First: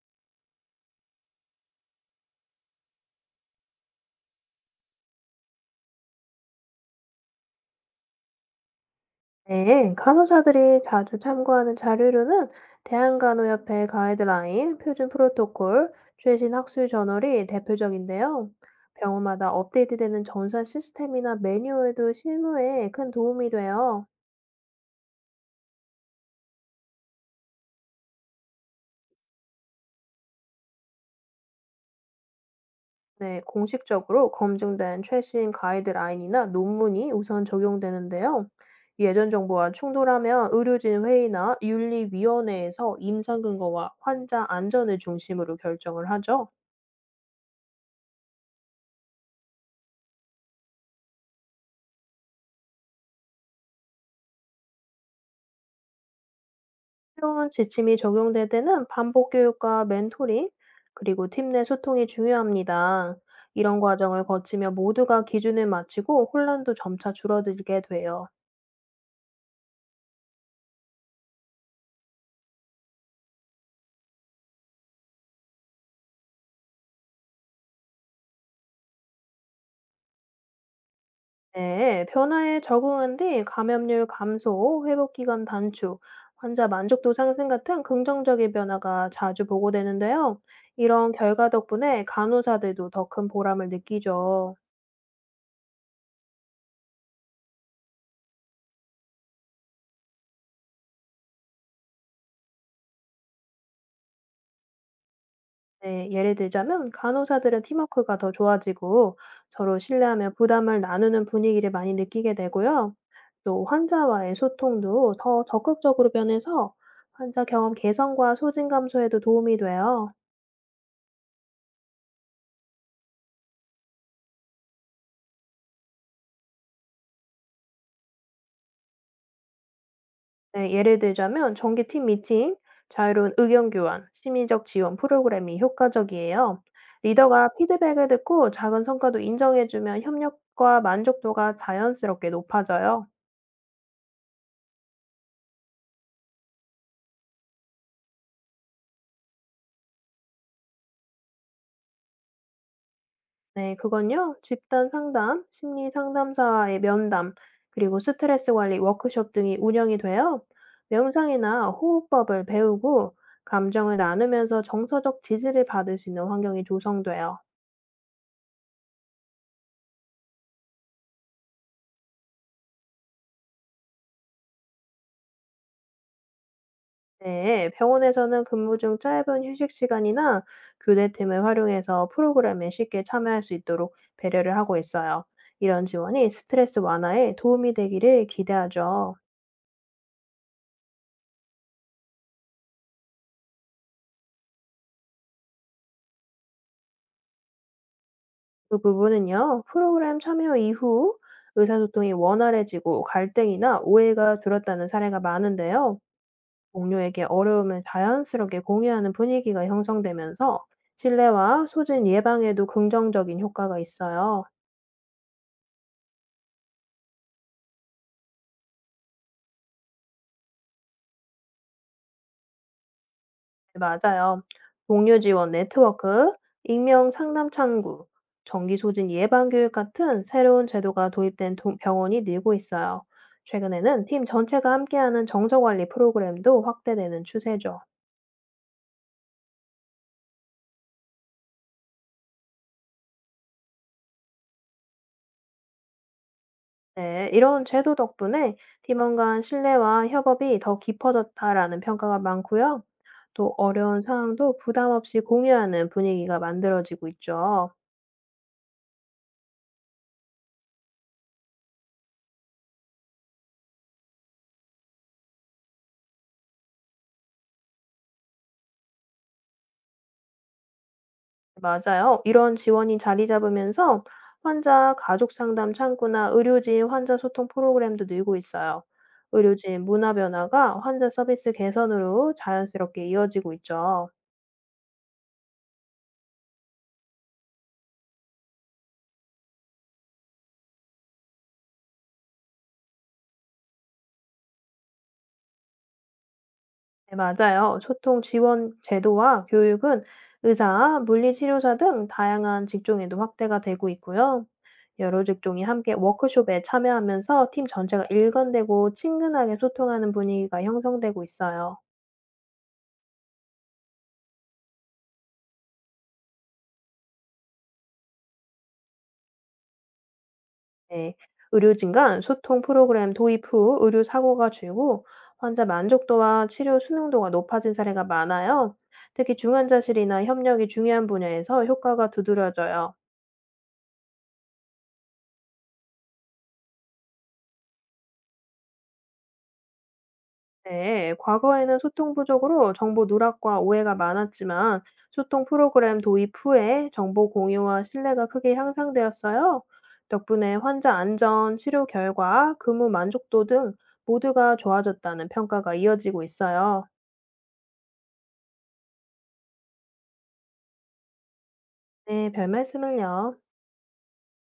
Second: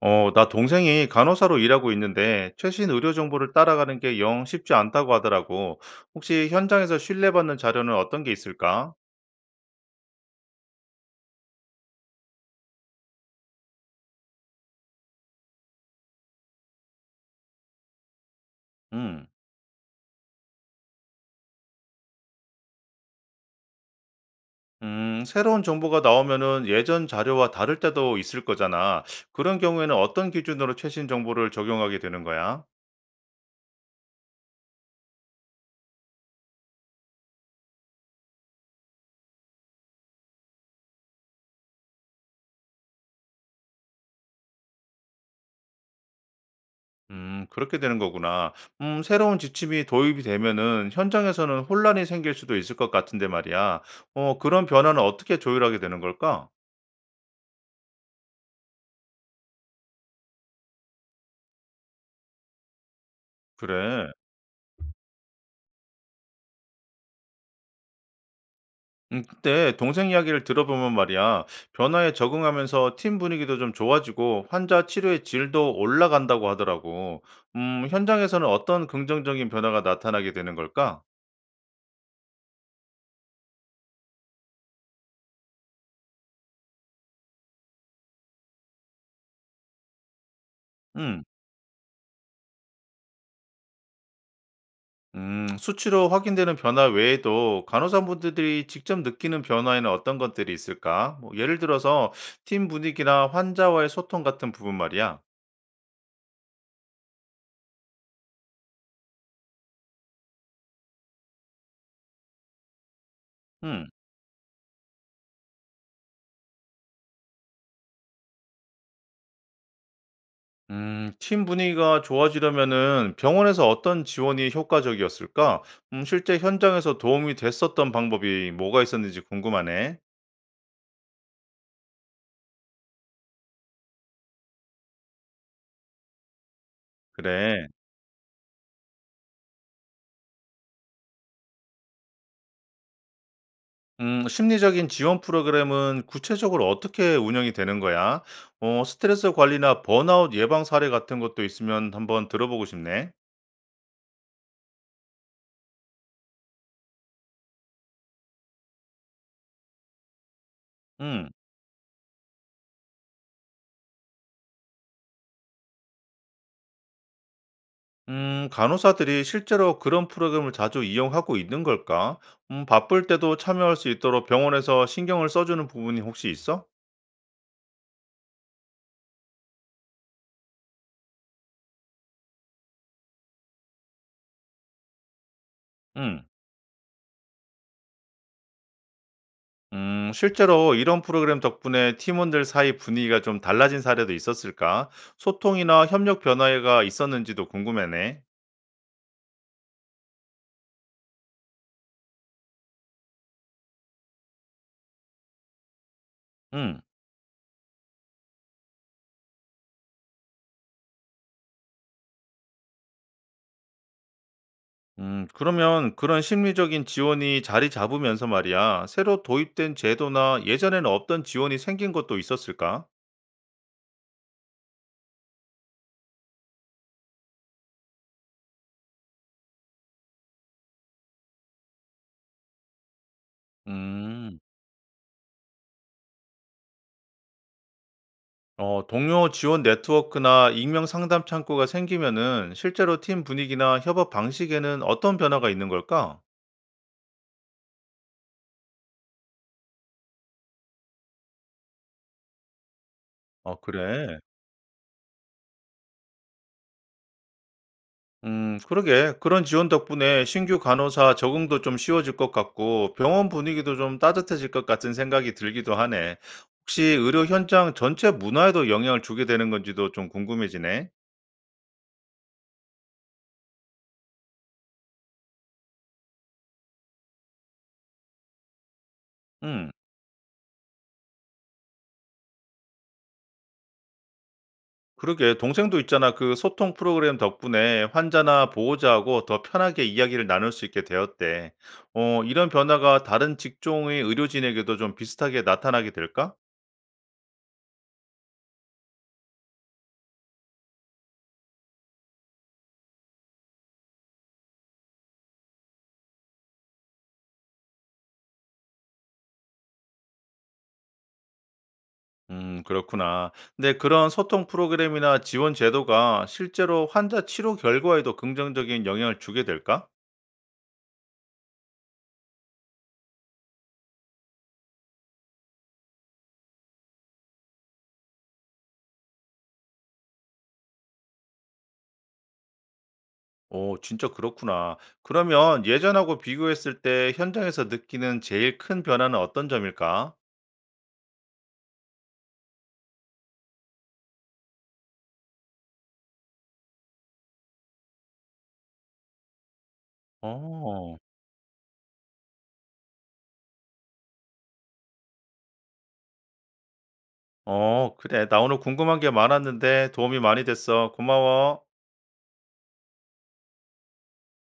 나 동생이 간호사로 일하고 있는데 최신 의료 정보를 따라가는 게 영 쉽지 않다고 하더라고. 혹시 현장에서 신뢰받는 자료는 어떤 게 있을까? 네, 그러니까 간호사들이 자주 참고하는 자료로는 대한간호협회 가이드라인, 표준 프로토콜, 최신 학술 저널이 대표적인데요. 음, 병원마다 업데이트되는 전산 시스템이나 매뉴얼도 실무에 큰 도움이 돼요. 새로운 정보가 나오면은 예전 자료와 다를 때도 있을 거잖아. 그런 경우에는 어떤 기준으로 최신 정보를 적용하게 되는 거야? 네, 공식적으로 검증된 최신 가이드라인이나 논문이 우선 적용되는데요. 예전 정보와 충돌하면 의료진 회의나 윤리위원회에서 임상 근거와 환자 안전을 중심으로 결정을 하죠. 그렇게 되는 거구나. 새로운 지침이 도입이 되면은 현장에서는 혼란이 생길 수도 있을 것 같은데 말이야. 그런 변화는 어떻게 조율하게 되는 걸까? 새로운 지침이 적용될 때는 반복 교육과 멘토링, 그리고 팀 내 소통이 중요합니다. 이런 그래. 과정을 거치며 모두가 기준을 맞추고 혼란도 점차 줄어들게 돼요. 그때 동생 이야기를 들어보면 말이야, 변화에 적응하면서 팀 분위기도 좀 좋아지고 환자 치료의 질도 올라간다고 하더라고. 현장에서는 어떤 긍정적인 변화가 나타나게 되는 걸까? 네, 변화에 적응한 뒤 감염률 감소, 회복 기간 단축, 환자 만족도 상승 같은 긍정적인 변화가 자주 보고되는데요. 이런 음, 결과 덕분에 간호사들도 더 큰 보람을 느끼죠. 수치로 확인되는 변화 외에도 간호사분들이 직접 느끼는 변화에는 어떤 것들이 있을까? 뭐, 예를 들어서 팀 분위기나 환자와의 소통 같은 부분 말이야. 네, 예를 들자면 간호사들은 팀워크가 더 좋아지고 서로 신뢰하며 부담을 나누는 분위기를 많이 느끼게 되고요. 또 음. 환자와의 소통도 더 적극적으로 변해서 환자 경험 개선과 소진 감소에도 도움이 돼요. 팀 분위기가 좋아지려면은 병원에서 어떤 지원이 효과적이었을까? 실제 현장에서 도움이 됐었던 방법이 뭐가 있었는지 궁금하네. 네, 예를 들자면 정기 팀 미팅, 자유로운 의견 교환, 심리적 지원 프로그램이 효과적이에요. 리더가 그래. 피드백을 듣고 작은 성과도 인정해주면 협력과 만족도가 자연스럽게 높아져요. 심리적인 지원 프로그램은 구체적으로 어떻게 운영이 되는 거야? 스트레스 관리나 번아웃 예방 사례 같은 것도 있으면 한번 들어보고 싶네. 네, 그건요. 집단 상담, 심리 상담사와의 면담, 그리고 스트레스 관리 워크숍 등이 운영이 돼요. 음, 명상이나 호흡법을 배우고 감정을 나누면서 정서적 지지를 받을 수 있는 환경이 조성돼요. 간호사들이 실제로 그런 프로그램을 자주 이용하고 있는 걸까? 바쁠 때도 참여할 수 있도록 병원에서 신경을 써주는 부분이 혹시 있어? 네, 병원에서는 근무 중 짧은 휴식 시간이나 교대팀을 활용해서 프로그램에 쉽게 참여할 수 있도록 배려를 하고 있어요. 이런 음. 지원이 스트레스 완화에 도움이 되기를 기대하죠. 실제로 이런 프로그램 덕분에 팀원들 사이 분위기가 좀 달라진 사례도 있었을까? 소통이나 협력 변화가 있었는지도 궁금하네. 그 부분은요, 프로그램 참여 이후 의사소통이 원활해지고 갈등이나 오해가 줄었다는 사례가 많은데요. 음, 동료에게 어려움을 자연스럽게 공유하는 분위기가 형성되면서 신뢰와 소진 예방에도 긍정적인 효과가 있어요. 그러면 그런 심리적인 지원이 자리 잡으면서 말이야, 새로 도입된 제도나 예전에는 없던 지원이 생긴 것도 있었을까? 네, 맞아요. 동료 지원 네트워크, 익명 상담 창구, 정기 소진 예방 교육 같은 새로운 제도가 도입된 병원이 늘고 있어요. 최근에는 팀 음, 전체가 함께하는 정서 관리 프로그램도 확대되는 추세죠. 동료 지원 네트워크나 익명 상담 창구가 생기면은 실제로 팀 분위기나 협업 방식에는 어떤 변화가 있는 걸까? 네, 이런 제도 덕분에 팀원 간 신뢰와 협업이 더 깊어졌다라는 평가가 많고요. 또 아, 어려운 그래. 상황도 부담 없이 공유하는 분위기가 만들어지고 있죠. 그러게. 그런 지원 덕분에 신규 간호사 적응도 좀 쉬워질 것 같고, 병원 분위기도 좀 따뜻해질 것 같은 생각이 들기도 하네. 혹시 의료 현장 전체 문화에도 영향을 주게 되는 건지도 좀 궁금해지네. 맞아요. 이런 지원이 자리 잡으면서 환자 가족 상담 창구나 의료진 환자 소통 프로그램도 늘고 있어요. 음, 의료진 문화 변화가 환자 서비스 개선으로 자연스럽게 이어지고 있죠. 그러게. 동생도 있잖아. 그 소통 프로그램 덕분에 환자나 보호자하고 더 편하게 이야기를 나눌 수 있게 되었대. 이런 변화가 다른 직종의 의료진에게도 좀 비슷하게 나타나게 될까? 네, 맞아요. 소통 지원 제도와 교육은 의사, 물리치료사 등 다양한 직종에도 확대가 되고 있고요. 여러 직종이 함께 워크숍에 참여하면서 팀 전체가 일관되고 친근하게 소통하는 분위기가 형성되고 있어요. 그렇구나. 근데 그런 소통 프로그램이나 지원 제도가 실제로 환자 치료 결과에도 긍정적인 영향을 주게 될까? 네. 의료진 간 소통 프로그램 도입 후 의료 사고가 줄고 환자 만족도와 치료 수능도가 높아진 사례가 많아요. 특히 중환자실이나 협력이 중요한 분야에서 효과가 두드러져요. 오, 진짜 그렇구나. 그러면 예전하고 비교했을 때 현장에서 느끼는 제일 큰 변화는 어떤 점일까? 네, 과거에는 소통 부족으로 정보 누락과 오해가 많았지만 소통 프로그램 도입 후에 정보 공유와 신뢰가 크게 향상되었어요. 덕분에 환자 어, 안전, 치료 결과, 근무 만족도 등 모두가 좋아졌다는 평가가 이어지고 있어요. 그래. 나 오늘 궁금한 게 많았는데 도움이 많이 됐어. 고마워. 네, 별 말씀을요.